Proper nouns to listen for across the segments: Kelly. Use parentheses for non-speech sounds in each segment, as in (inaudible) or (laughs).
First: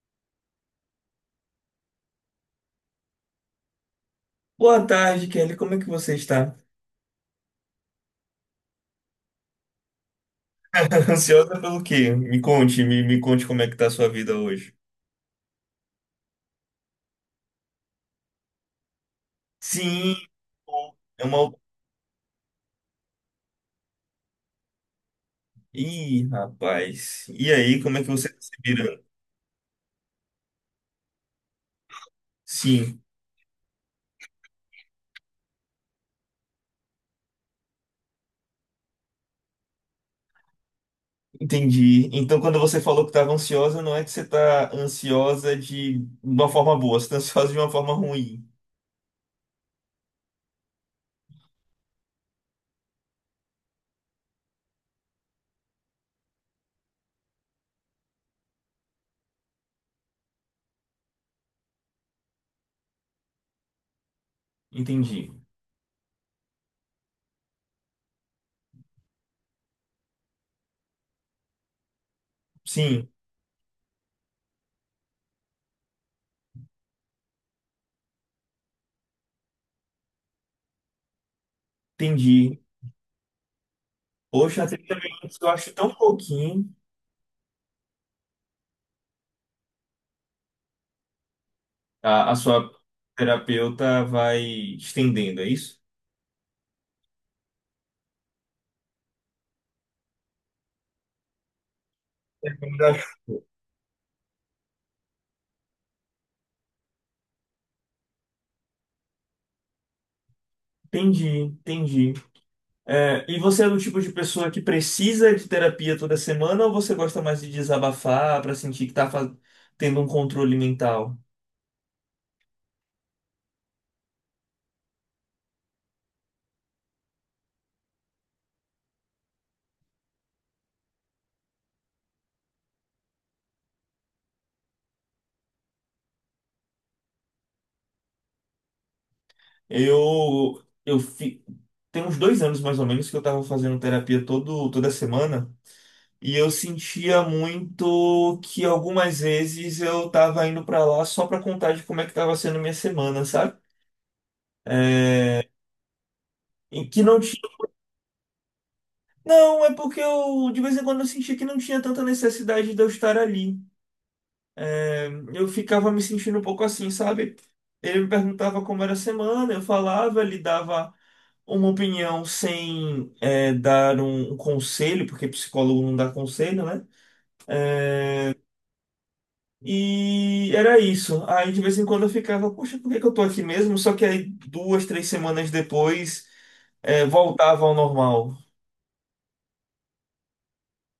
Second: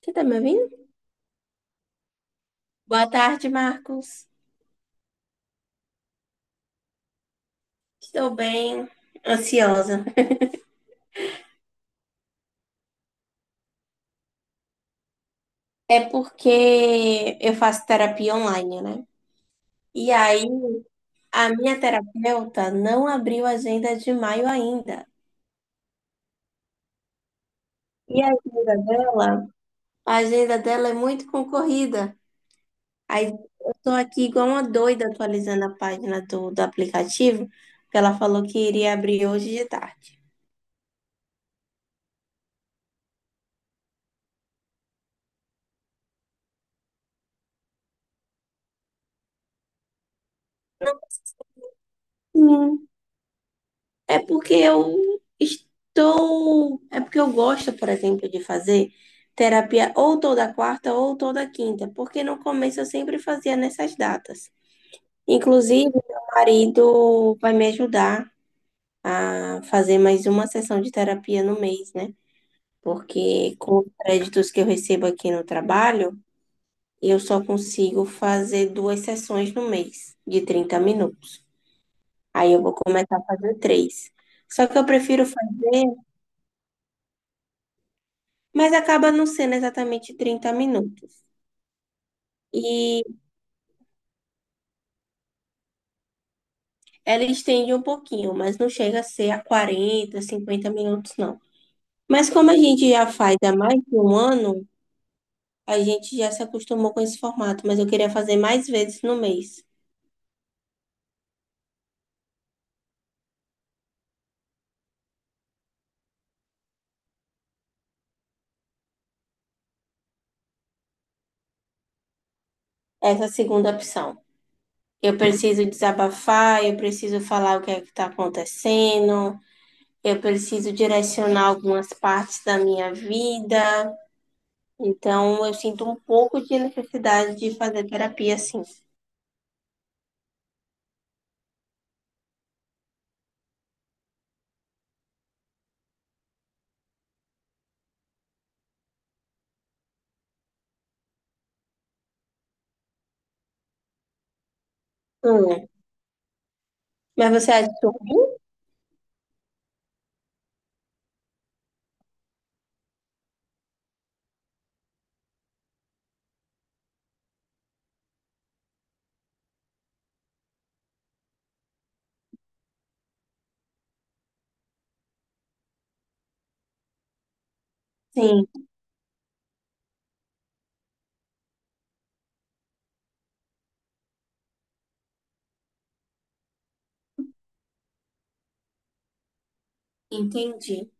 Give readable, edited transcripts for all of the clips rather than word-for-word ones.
Você tá me ouvindo? Boa tarde, Marcos. Boa tarde, Kelly. Como é que você está? Estou bem ansiosa. (laughs) Ansiosa pelo quê? Me conte, me conte como é que tá a sua vida hoje. É porque eu faço terapia online, né? E Sim, aí, pô, é a uma. minha terapeuta não abriu a agenda de maio ainda. Ih, rapaz. E aí, como é que E a você tá se agenda virando? dela, a agenda dela é muito concorrida. Sim, Aí eu tô aqui igual uma doida atualizando a página do aplicativo, que ela falou que iria abrir hoje de tarde. entendi. Então, quando você falou que estava ansiosa, não é que você tá ansiosa de uma forma boa, você tá ansiosa de uma forma ruim. Hum. É porque eu estou. É porque eu gosto, por exemplo, de fazer terapia ou toda quarta ou toda quinta, porque no começo eu sempre fazia nessas datas. Entendi. Inclusive, meu marido vai me ajudar a fazer mais uma sessão de terapia no mês, né? Sim, Porque com os créditos que eu recebo aqui no trabalho, eu só consigo fazer duas sessões no mês, de 30 minutos. Aí entendi. eu vou começar a fazer três. Poxa, Só que eu 30 prefiro minutos eu acho tão fazer. pouquinho. Mas acaba não sendo exatamente 30 minutos. A sua E terapeuta vai estendendo, é isso? ela estende um pouquinho, mas não chega a ser a 40, 50 minutos, não. Mas como a gente já faz há mais de um ano, a gente já se acostumou com esse formato, mas eu queria fazer mais vezes no mês. Entendi, entendi. É, e você é do tipo de pessoa que precisa de terapia toda semana ou você gosta mais de desabafar para sentir que tá tendo um controle mental? Essa é segunda opção. Eu preciso desabafar, eu preciso falar o que é que está acontecendo, eu preciso direcionar algumas partes da minha vida. Então, eu sinto um pouco de necessidade de fazer terapia, sim. Eu, eu fi... Tem uns 2 anos mais ou menos que eu tava fazendo terapia toda semana e eu sentia muito que algumas vezes eu tava indo pra lá só pra contar de como é que tava sendo minha semana, sabe? É, Hum. e que não Mas tinha. você achou? Não, é porque eu de vez em quando eu sentia que não tinha tanta necessidade de eu estar ali. É, eu ficava me sentindo um pouco assim, sabe? Ele me perguntava como era a semana, eu falava, ele dava uma opinião sem dar um conselho, porque psicólogo não dá conselho, né? Sim, E era isso. Aí de vez em quando eu ficava, poxa, por que que eu tô aqui mesmo? Só que aí duas, três semanas depois voltava ao normal. entendi.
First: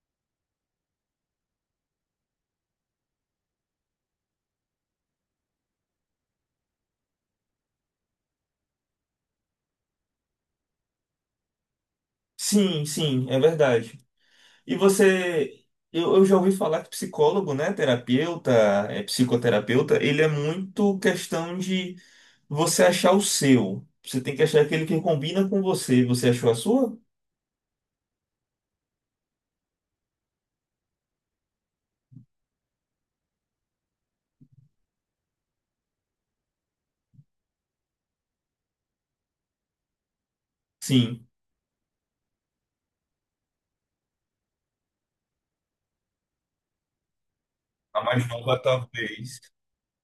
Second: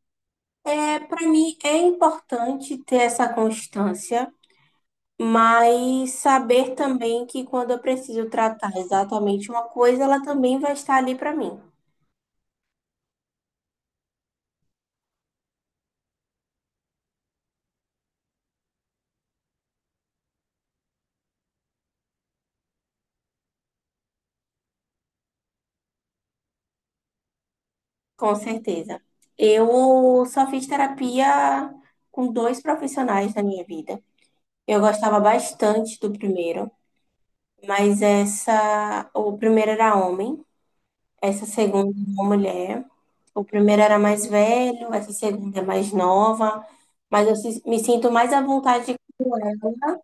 É, para mim é importante ter essa constância, mas saber também que quando eu preciso tratar exatamente uma coisa, ela também vai estar ali para mim, Sim, sim, é verdade. E você, eu já ouvi falar que psicólogo, né, terapeuta, psicoterapeuta, ele é muito questão de você achar o seu. Você tem que achar aquele que combina com você. Você achou a sua? com certeza. Eu só fiz terapia com dois profissionais na minha vida. Eu gostava bastante do primeiro, mas essa, o primeiro era homem. Sim. Essa segunda é uma mulher. O primeiro era mais velho, essa segunda é mais nova. Mas eu me A sinto mais mais à nova vontade com talvez. ela.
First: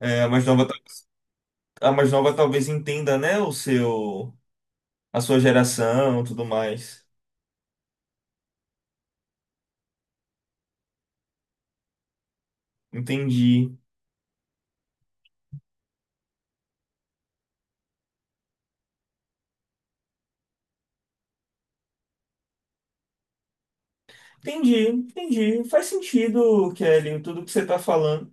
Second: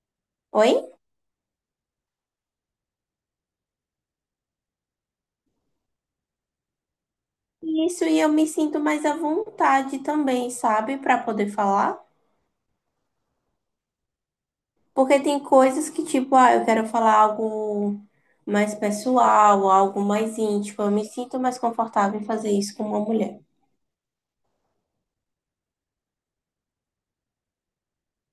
É, a mais nova, Oi? A mais nova talvez entenda, né, o seu, a sua geração, tudo mais. Isso, e eu me sinto mais à vontade também, sabe? Pra poder falar. Entendi. Porque tem coisas que, tipo, ah, eu quero falar algo mais pessoal, algo mais íntimo. Eu me sinto mais confortável em fazer isso com uma mulher. Entendi, entendi. Faz sentido, Kelly, tudo que você está falando.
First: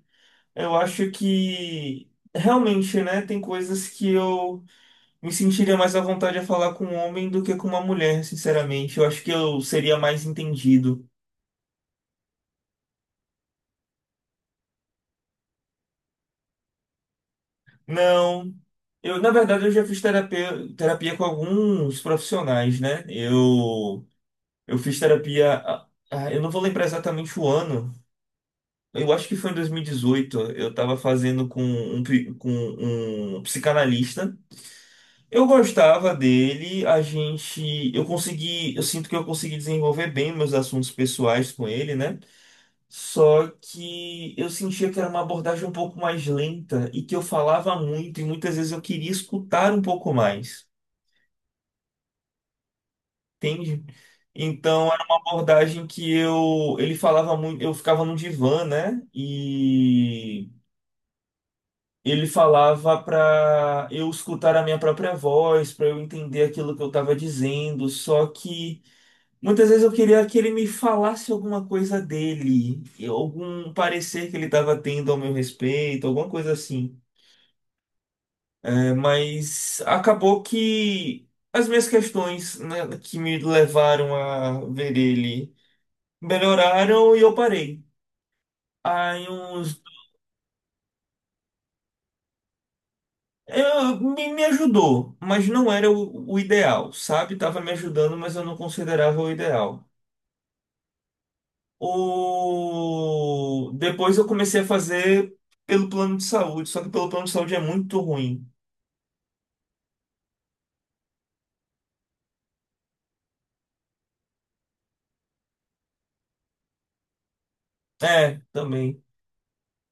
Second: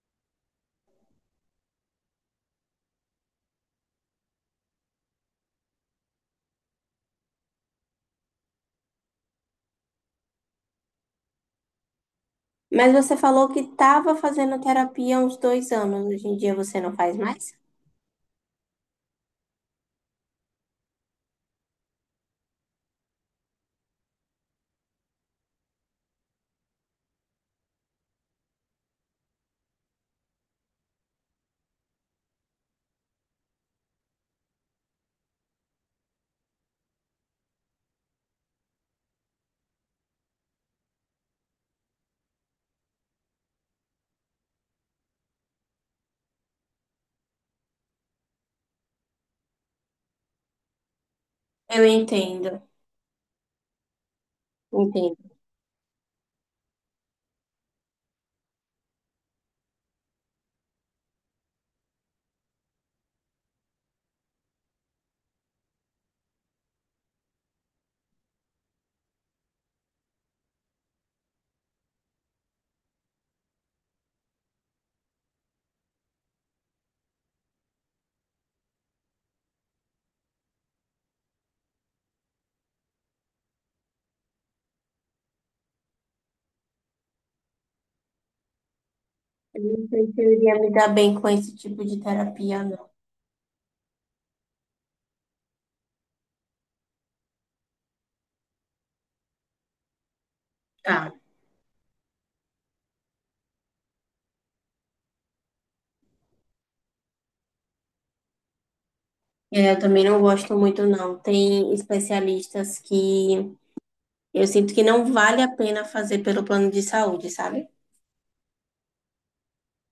Eu acho que realmente, né, tem coisas que eu me sentiria mais à vontade a falar com um homem do que com uma mulher, sinceramente. Eu acho que eu seria mais entendido. Mas você falou que estava fazendo terapia há uns 2 anos. Hoje em dia você não faz mais? Não, eu, na verdade, eu já fiz terapia com alguns profissionais, né? Eu fiz terapia. Eu não vou lembrar exatamente o ano. Eu acho que foi em 2018. Eu tava fazendo com um psicanalista. Eu gostava dele. A gente. Eu consegui. Eu sinto que eu consegui desenvolver bem meus assuntos pessoais com ele, né? Só que eu sentia que era uma abordagem um pouco mais lenta e que eu falava muito e muitas vezes eu queria escutar um pouco mais. Eu entendo. Entende? Então era uma Entendo. abordagem que eu ele falava muito, eu ficava no divã, né? E ele falava para eu escutar a minha própria voz, para eu entender aquilo que eu estava dizendo, só que muitas vezes eu queria que ele me falasse alguma coisa dele, algum parecer que ele estava tendo ao meu respeito, alguma coisa assim. É, mas acabou que as minhas questões, né, que me levaram a ver ele melhoraram e eu parei. Aí Eu uns. não sei se eu iria me dar bem com esse tipo de terapia, não. Me ajudou, mas não era o ideal, sabe? Tava me ajudando, mas eu não considerava o ideal. Tá. Depois eu comecei a fazer pelo plano de saúde, só que pelo plano de saúde é muito ruim. É, eu também não gosto muito, não. Tem especialistas que eu sinto que não vale a pena fazer pelo plano de saúde, sabe? É, também.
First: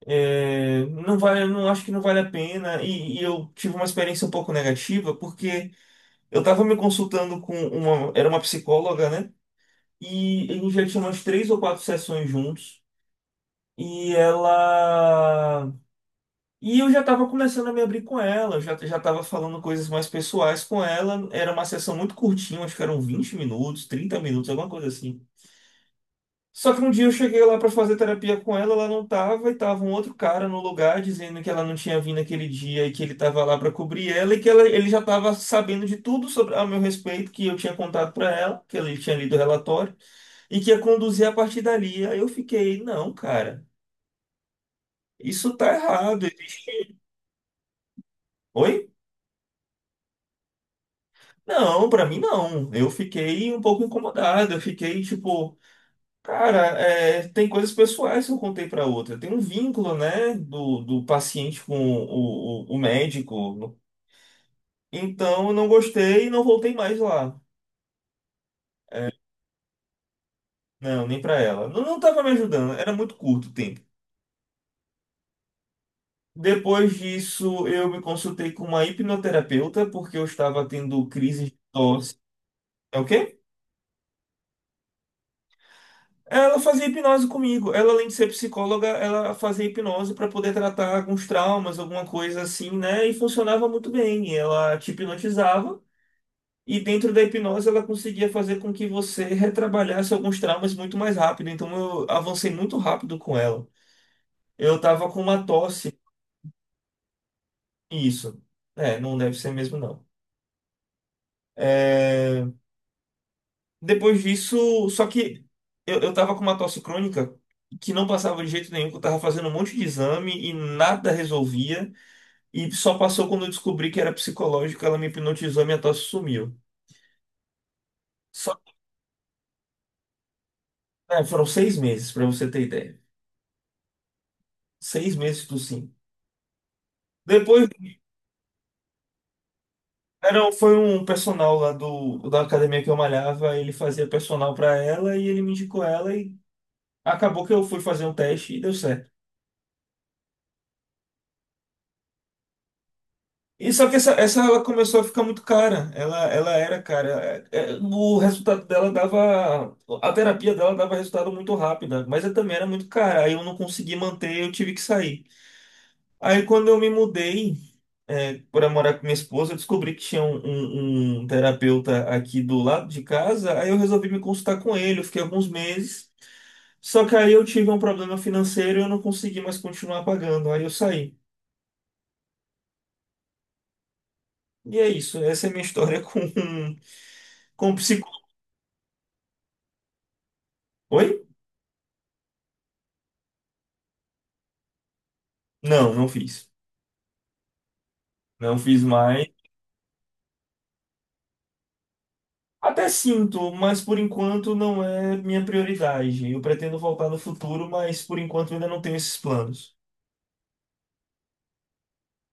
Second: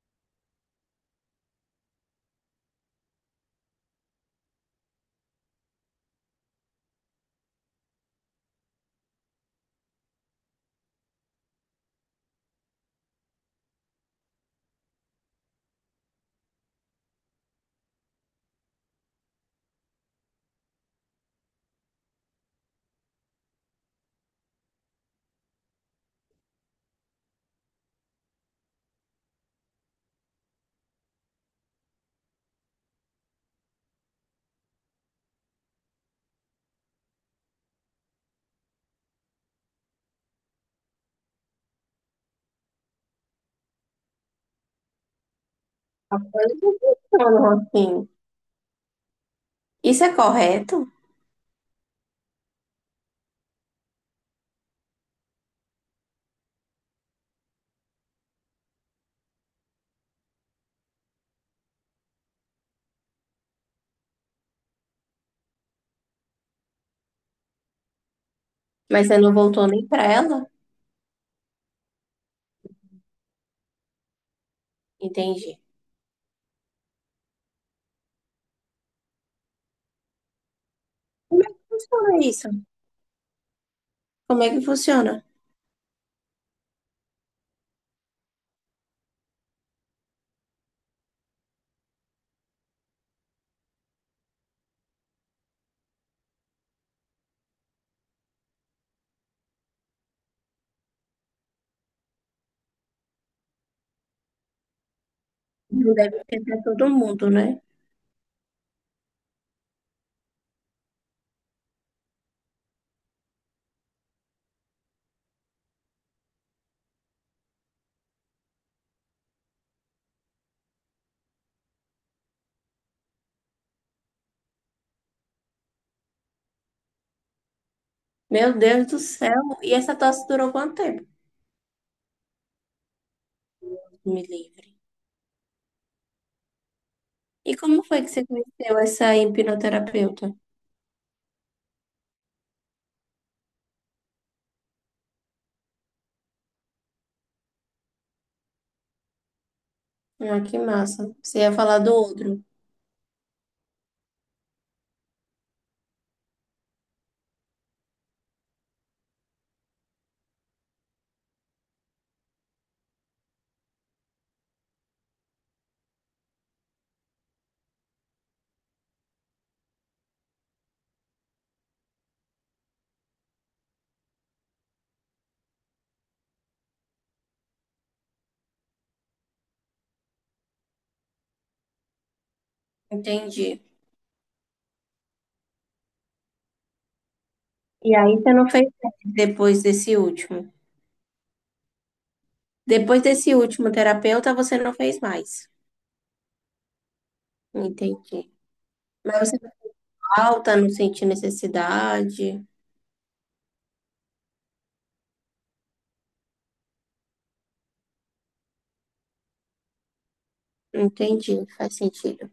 É, não vale, não acho que não vale a pena. E eu tive uma experiência um pouco negativa, porque eu tava me consultando com uma. Era uma psicóloga, né? E a gente já tinha umas 3 ou 4 sessões juntos. E ela. E eu já estava começando a me abrir com ela, eu já estava falando coisas mais pessoais com ela. Era uma sessão muito curtinha, acho que eram 20 minutos, 30 minutos, alguma coisa assim. Só que um dia eu cheguei lá para fazer terapia com ela, ela não tava, e tava um outro cara no lugar dizendo que ela não tinha vindo aquele dia e que ele tava lá para cobrir ela e que ele já tava sabendo de tudo sobre a meu respeito que eu tinha contado para ela, que ele tinha lido o relatório e que ia conduzir a partir dali. Aí eu fiquei, não, cara, isso tá errado. Não, assim, Oi? isso é correto, Não, pra mim não. Eu fiquei um pouco incomodado. Eu fiquei tipo, cara, tem coisas pessoais que eu contei pra outra. Tem um vínculo, né, do paciente com o médico. Então eu não gostei e não voltei mais lá. mas você não voltou nem pra ela? Não, nem pra ela. Não, não tava me ajudando. Era muito curto o tempo. Entendi. Depois disso, eu me consultei com uma hipnoterapeuta porque eu estava tendo Como é crises de que tosse. funciona isso? É o quê? Como é que funciona? Ela fazia hipnose comigo. Ela, além de ser psicóloga, ela fazia hipnose para poder tratar alguns traumas, alguma coisa assim, né? E funcionava muito bem. Ela te hipnotizava e dentro da hipnose ela conseguia fazer com que você (laughs) retrabalhasse alguns traumas muito mais rápido. Então eu avancei muito rápido com ela. Eu tava com uma Não tosse, deve ser pra todo mundo, né? isso. É, não deve ser mesmo não. É, Depois disso, só que eu tava com uma tosse crônica que não passava de jeito nenhum, que eu tava fazendo um monte de exame e nada resolvia. E só passou quando eu descobri que era psicológica, ela me hipnotizou e minha tosse sumiu. Meu Só, Deus do céu. E essa tosse durou quanto tempo? Foram 6 meses, pra você ter ideia. Me livre. 6 meses do sim. E Depois, como foi que você conheceu essa hipnoterapeuta? Foi um personal lá da academia que eu malhava, ele fazia personal pra ela e ele me indicou ela e acabou que eu fui fazer um teste e deu certo. Ah, que massa. Você ia falar do outro. E só que essa ela começou a ficar muito cara. Ela era cara. O resultado dela dava. A terapia dela dava resultado muito rápido, mas ela também era muito cara. Aí eu não consegui manter, eu tive que sair. Aí quando eu me mudei para morar com minha esposa, eu descobri que tinha um terapeuta aqui do lado de casa. Aí eu resolvi me consultar com ele. Eu fiquei alguns meses. Só que aí eu tive um problema financeiro e eu não consegui mais continuar pagando. Aí eu saí. Entendi. E é isso. Essa é a minha história com, (laughs) com E aí psicólogo. você não fez mais depois desse último. Depois desse último terapeuta, você não fez mais. Não, não fiz. Entendi. Não fiz mais. Mas você falta, não sente necessidade. Até sinto, mas por enquanto não é minha prioridade. Eu pretendo voltar no futuro, mas por enquanto ainda não tenho esses planos. Entendi, faz sentido.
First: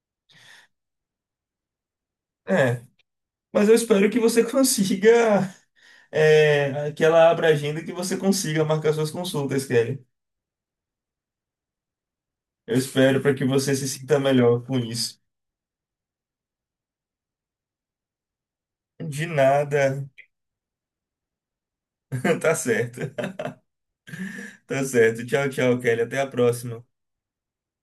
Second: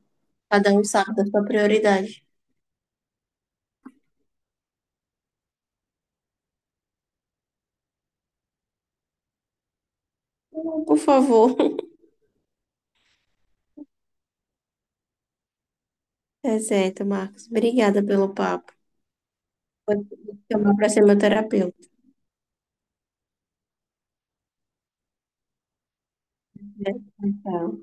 Cada um sabe da sua prioridade. É, mas eu espero que você (laughs) consiga, que ela abra a agenda e que você consiga marcar suas consultas, Kelly. Por favor. (laughs) Eu espero para que você se sinta melhor com isso. É certo, Marcos. Obrigada pelo papo. De Vou nada. (laughs) te chamar para ser meu terapeuta. Tá certo. Tá certo. Tchau, tchau, Kelly. Até a Né? próxima. Tchau.